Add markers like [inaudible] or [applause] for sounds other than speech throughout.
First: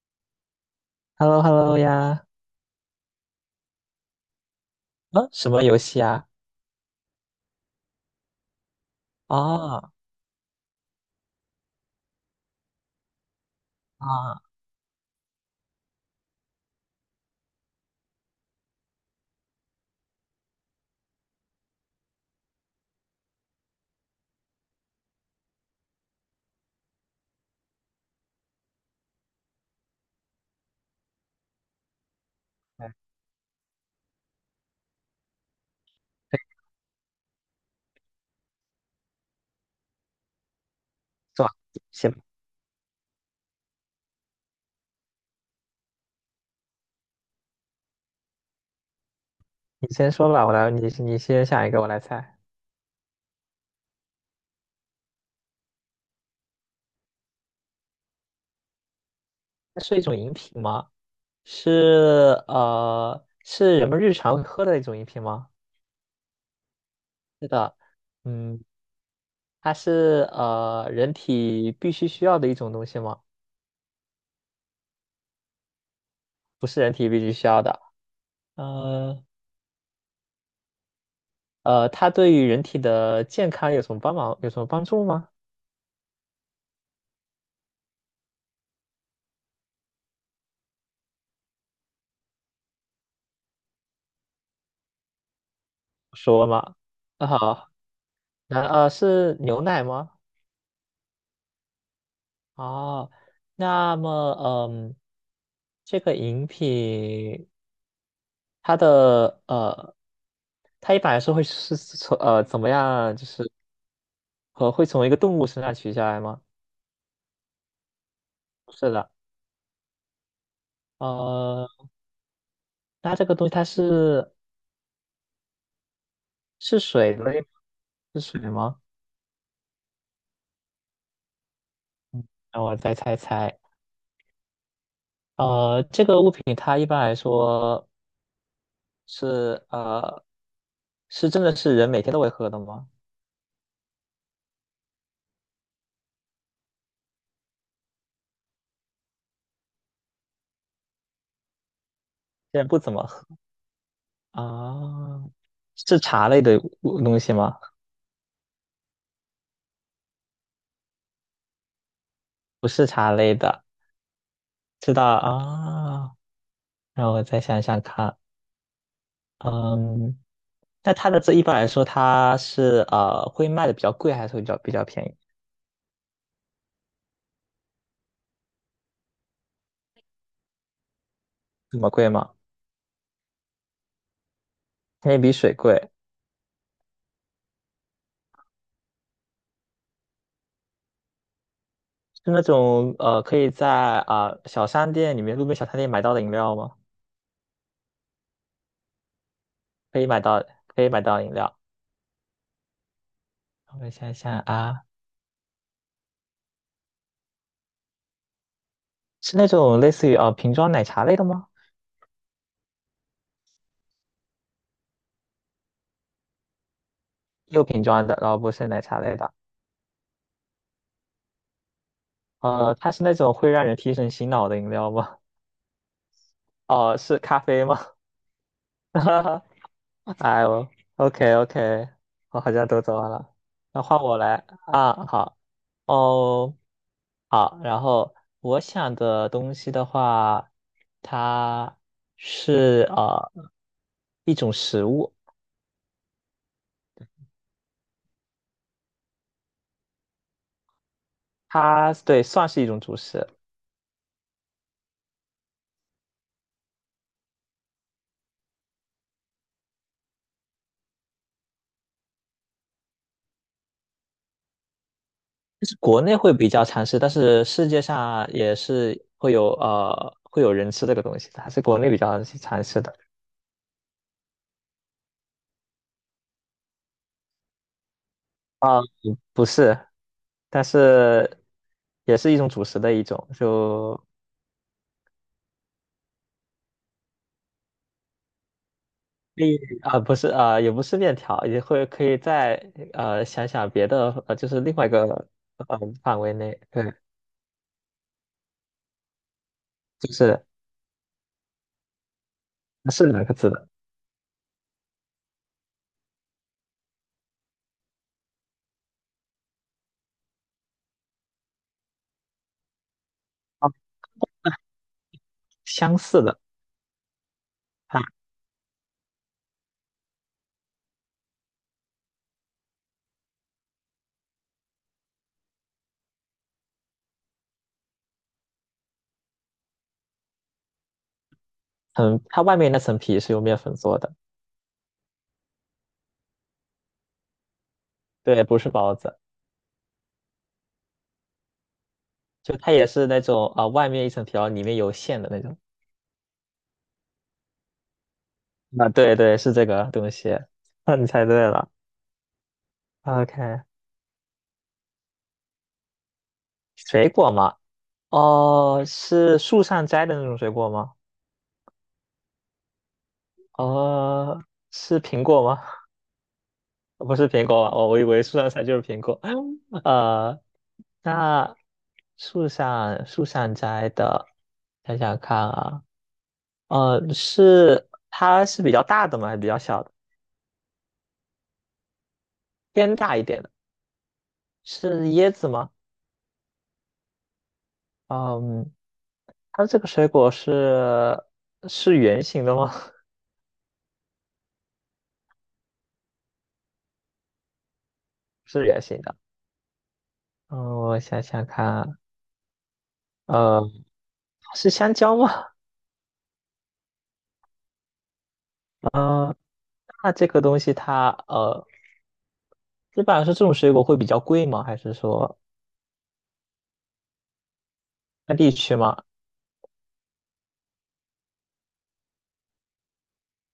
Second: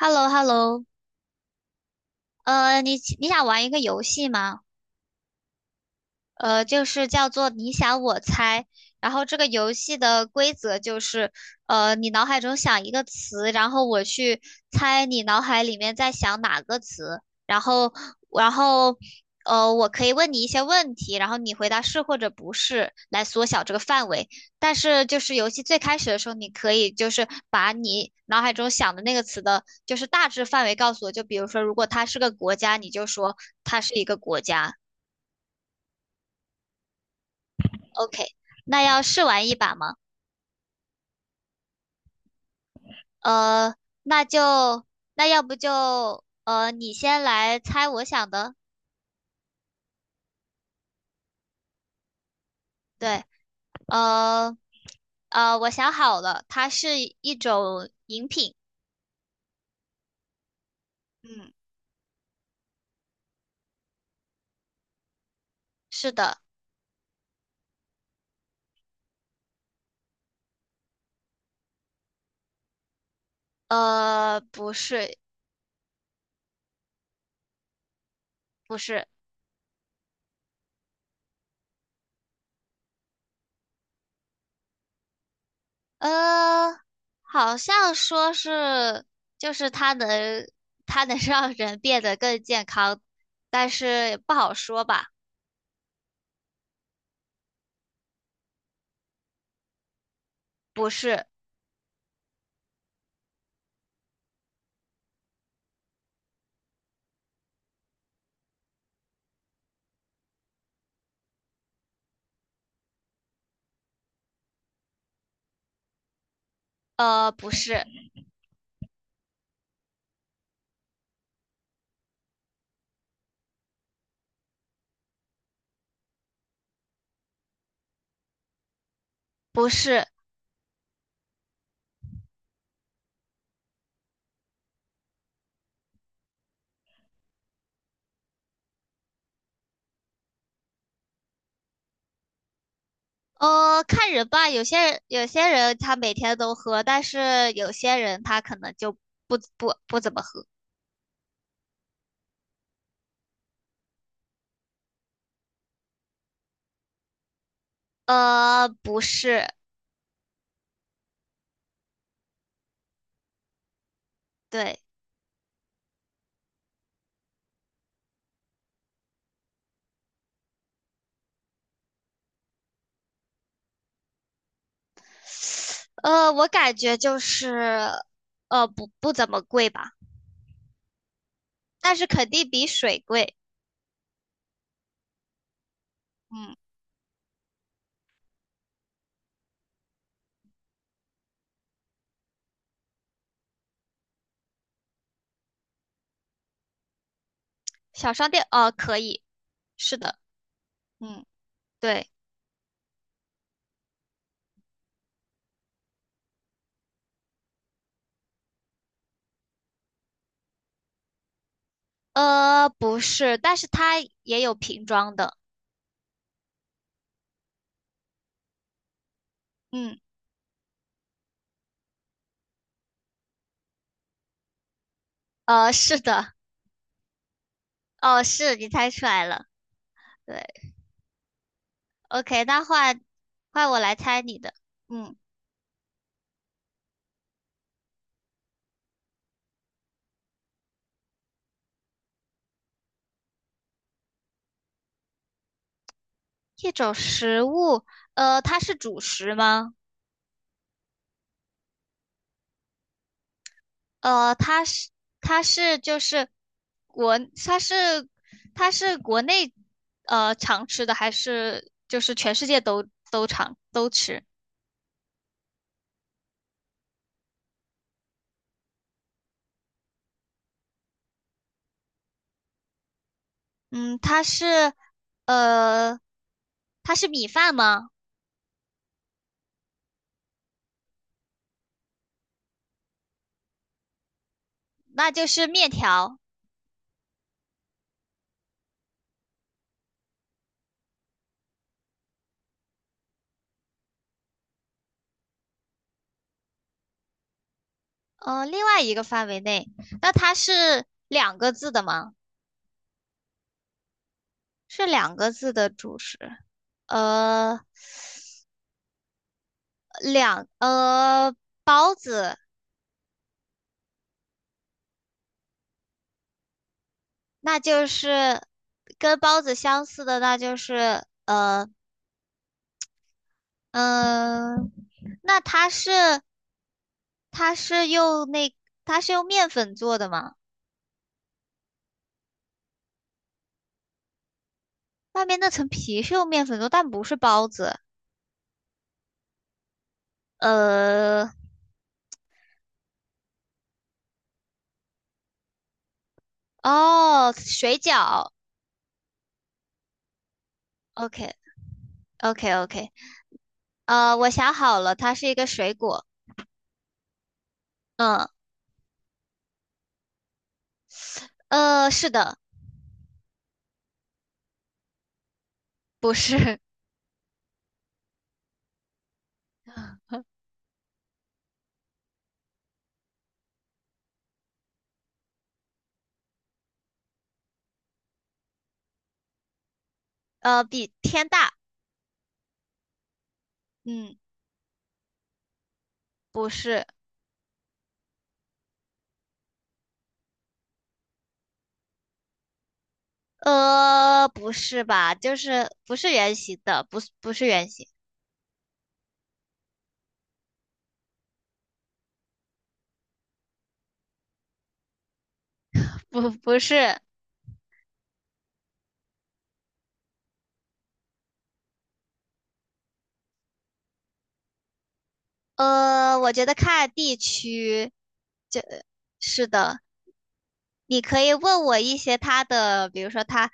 h e l l o h e l l o h e l l o h e l l o 呀，你想玩一个游戏吗？啊，什么游戏啊？就是叫做你想我猜。然后这个游啊戏的规则就是，你脑海中想一个词，然后我去啊，猜你脑海里面在想哪个词，然后，然后，我可以问你一些问题，然后你回答是或者不是，来缩小这个范围。但是就是游戏最开始的时候，你可以就是把你脑海中想的那个词的，就是大致范围告诉我。就比如说，如果它是个国家，你就来说它是一个国家。OK，那要试玩一把吗？做行，呃，那就那要不就你先来猜我想的。你先说吧，我来，你先想一个，我来猜。对，呃我想好了，它是一种饮品。它是一种饮品吗？嗯，是是人们日常喝的一种饮品吗？是的。是的，嗯，它是人体必须需要的一种东西吗？呃，不是，不是人体必须需要的。不是，呃它对于人体的健康有什么帮忙？有什么帮助吗？呃，好像说是就是它能它能让人变得更健康，但是不好说吧？说嘛，啊好，那是牛奶吗？不是，哦，那么，嗯，这个饮品它的它一般来说会是从怎么样，就是会从一个动物身上取下来吗？不是，是的，呃，那这个东西它是是水类吗，是水吗？不是。让我再猜猜，呃，这个物品它一般来说是呃是真的是人每天都会喝的吗？呃，看人吧，有些人他每天都喝，但是有些人他可能就不怎么喝。现在不怎么喝啊，是茶类的物东西吗？呃，不是，不是茶类的，对，知道啊？让我再想想看，嗯，那它的这一般来说，它是会卖的比较贵，还是会比较便宜？我感觉就是，呃，不怎么贵吧，这么但是贵肯吗？定比水贵。肯定比水贵，嗯，是那种可以在小商店里面、路边小商店买到的饮料吗？小商店，呃，可以，是可以的，买到，可以买到嗯，饮料。对，我想想啊，是那种类似于瓶装奶茶类的吗？呃，不是，但是它也有瓶装的。又瓶装的，然后不是奶茶类的，嗯，呃，它是那种会让人提神醒脑的饮料吗？呃，是的，哦、是咖啡吗？哦，是你猜 [laughs] 出哈来哈，了，对。哎呦，OK OK，我 OK，好那像都换做完了，换我那来换我猜来你的。啊，嗯，好哦，好，然后我想的东西的话，它是一种食物，一种食物，呃，它是主食吗？它对算是一种主食，呃，它是它是就是国它是它是国内常吃的，还是就是全世界都常都吃？就是国内会比较常吃，但是世界上也是会有会有人吃这个东西的，还是国内比较常吃的。嗯，它是呃它是米饭吗？不是，但是也是一种主食的一种，就那就是面条。可以啊、不是啊、也不是面条，也会可以再想想别的，就是另外一个范围内，对，呃，另外一个范围内，那就它是是两个字的吗？是两个字的，是两个字的主食。呃，两呃包子，啊相似的，那就它是跟包子相似的，那就是嗯、呃，那它是它是用那它是用面粉做的吗？它外面那层皮是用面粉做的，外面那层皮是用面粉做，但不是包子。对，不是包子，呃，就它也是那种啊、外面一层皮，然后里面有馅的那种，哦，水饺啊、对对是这个东西，[laughs] 那你猜，OK 对了 OK OK,，OK，呃，我想好了，它是一个水果。水果嘛。嗯哦，是树上摘的那种水果吗？是的，哦，是苹果吗？不是，[laughs] 不是苹果吧？哦，我以为树上摘就是苹果。[laughs] 呃，那树上摘的，想想看啊，呃，是它是比较大的吗？还是比较小的？[laughs] 呃，比天大。偏大一点的，嗯。是椰子吗？不是，嗯，它这个水果是圆形的吗？[laughs] 呃，不是吧？就是不是圆形的，不是圆形，是圆形的。嗯，我想想看啊，呃，是香蕉吗？不是，嗯、那这个东西它一般来说这种水果会比较贵吗？还是说呃，我觉得看地区，看地就区吗？是的。你可以问我一些它的，比如说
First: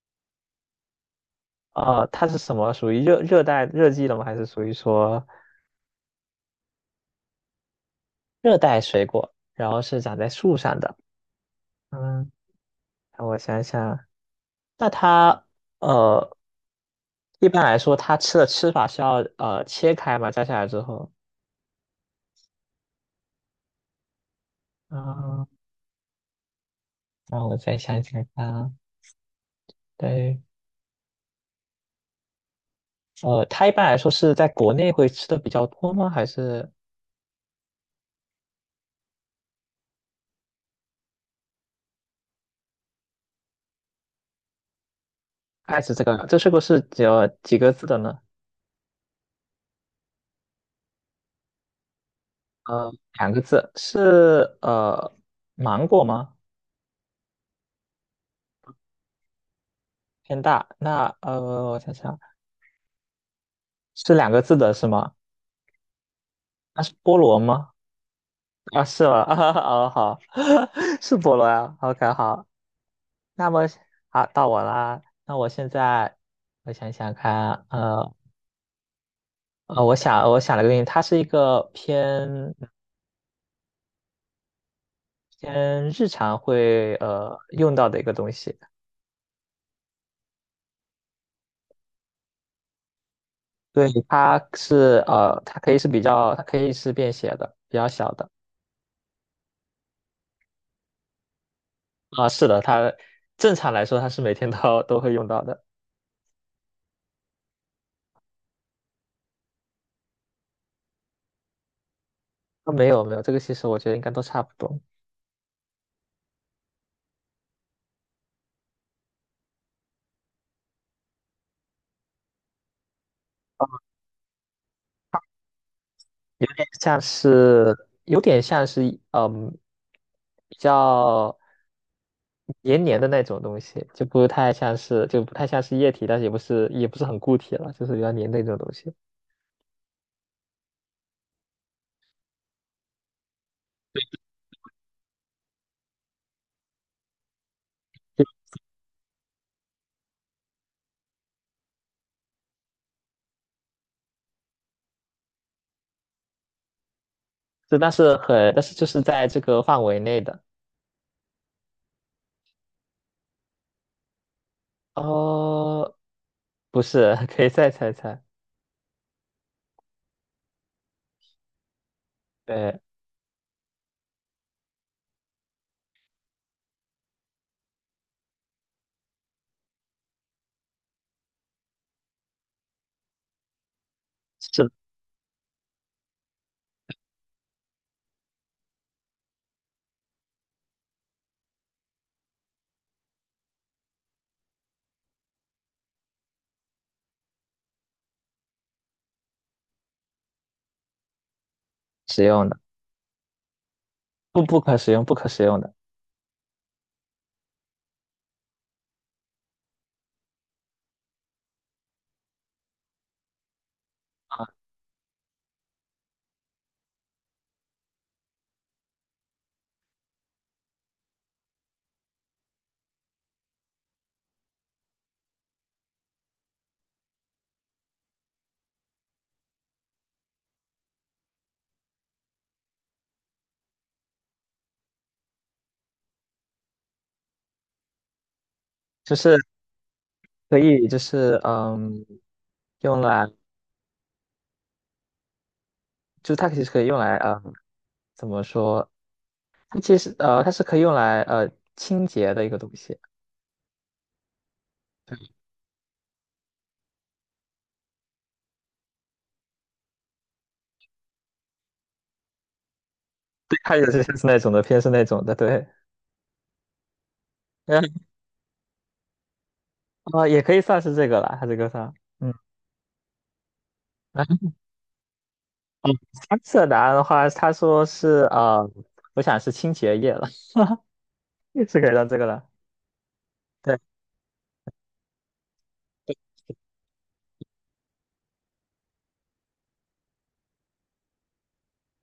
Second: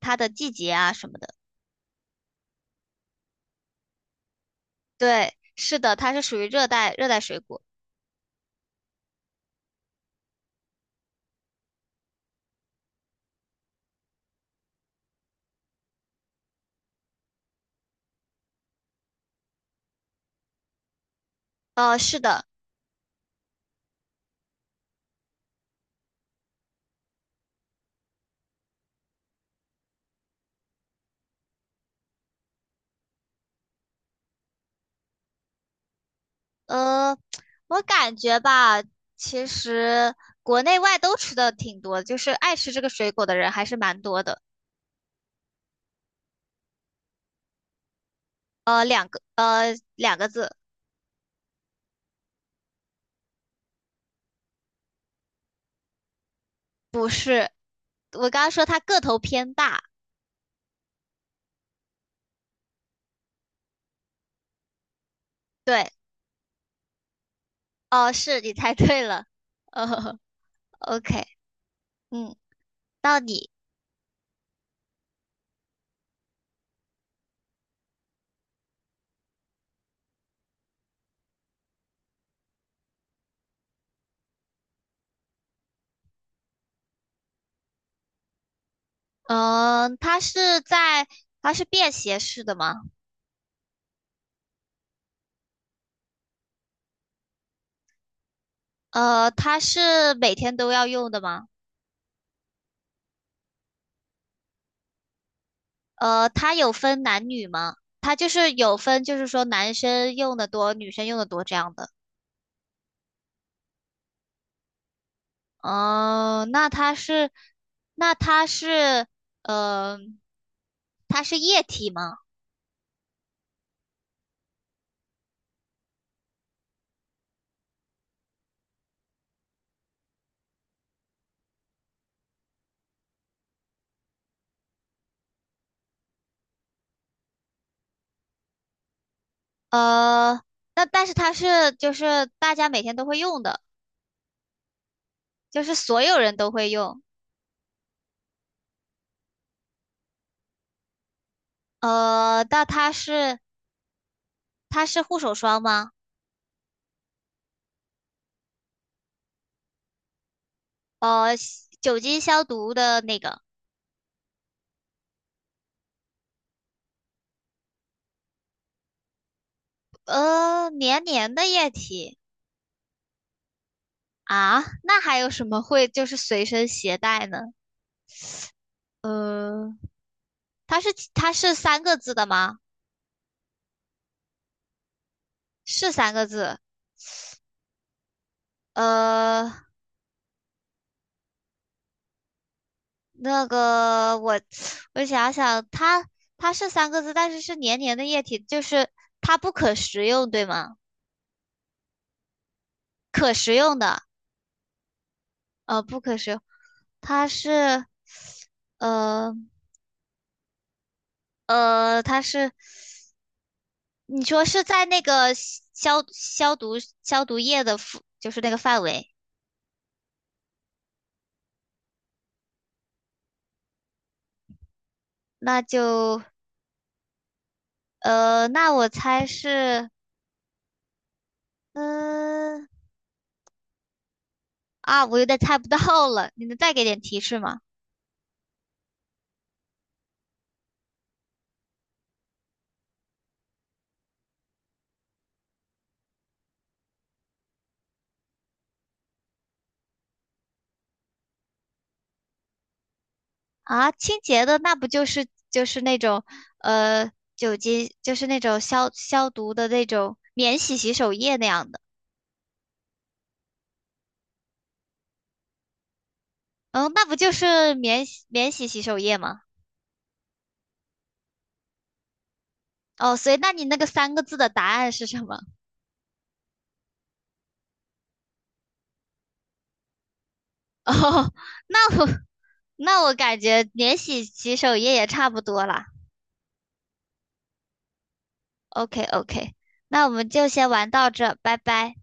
它的季节啊什么的。呃，它是什么属于热带热季的吗？还是属于说对，是的，它是属于热带水果。热带水果？然后是长在树上的。嗯，让我想想，那它呃，一般来说它吃的吃法是要切开嘛，摘下来之后。呃，是的，啊，那我再想想看啊，对，呃，它一般来说是在国内会吃的比较多吗？还是呃，我感觉吧，其实国内外都吃的挺多的就是爱吃这个水果的人还是蛮多的。爱吃这个？这水果是只有几个字的呢？两个字。呃，两个字是芒果吗？我刚刚说它个头偏大，偏大。那呃，我想想，是两个字的是吗？对，那是菠萝吗？哦，是你猜啊，对是吗？[laughs] 了，啊，哦哦好，[laughs] 是，OK，菠萝啊。OK，嗯，好。你，那么好，到我啦。那我现在我想想看，我想了个东西，它是一个偏日常会用到的一个东西。嗯，它是便携式的吗？对，它是呃，它可以是比较，它可以是便携的，比较小的。呃，它是每天都要用的吗？啊，是的，它正常来说它是每天都 [laughs] 都会用到的。呃，它有分男女吗？它就是有分，就是说男生用的多，女生用的多这样的。啊，没有没有，这个其实我觉得应该都差不多，哦，那它是，呃，它是液体吗？像是有点像是嗯比较黏黏的那种东西，就不太像是就不太像是液体，但是也不是很固体了，就是比较黏的那种东西。呃，那但是它是就是大家每天都会用的。就是所有人都会用。呃，那它是它是护手霜吗？就但是就是在这个范围内的。呃，酒精消毒的那个，哦，不是，[laughs] 可以再猜猜。呃，黏黏的液体对，啊，那还有什么会就是随身携带呢？呃，它是三个字的吗？是是三个字。呃，那个我我想想，它它是三个字，但是是黏黏的液体，就是它不可食用，对吗？使用的，可食用的。不可使用，不可使用的呃，不可食用，它是，呃它是，你说啊，是在那个消毒液的附，就是那个范围，那就，呃，那我猜是，嗯、啊，我有点猜不到了，你能再给点提示吗？就是。可以就是嗯，用来，就它其实可以用来嗯，怎么说？它其实它是可以用来清洁的一个东西。啊，清洁的那不就是就是那种，呃，酒精就是那种消毒的那种免洗洗手液那样的，对，它也是是那种的，偏是那种的，对 嗯，那不就 [laughs]。是嗯，免洗洗手液吗？呃，也可以算是这个了，它这个算。嗯，哦，所以那你那个三个然字的后答案是什么？三次答案的话，他说是我想是清洁液了，[laughs] 哦，[laughs] 是可以那我当这个了。那我感觉对。免洗洗手液也差不多啦。OK OK，那我们就先玩到这，拜拜。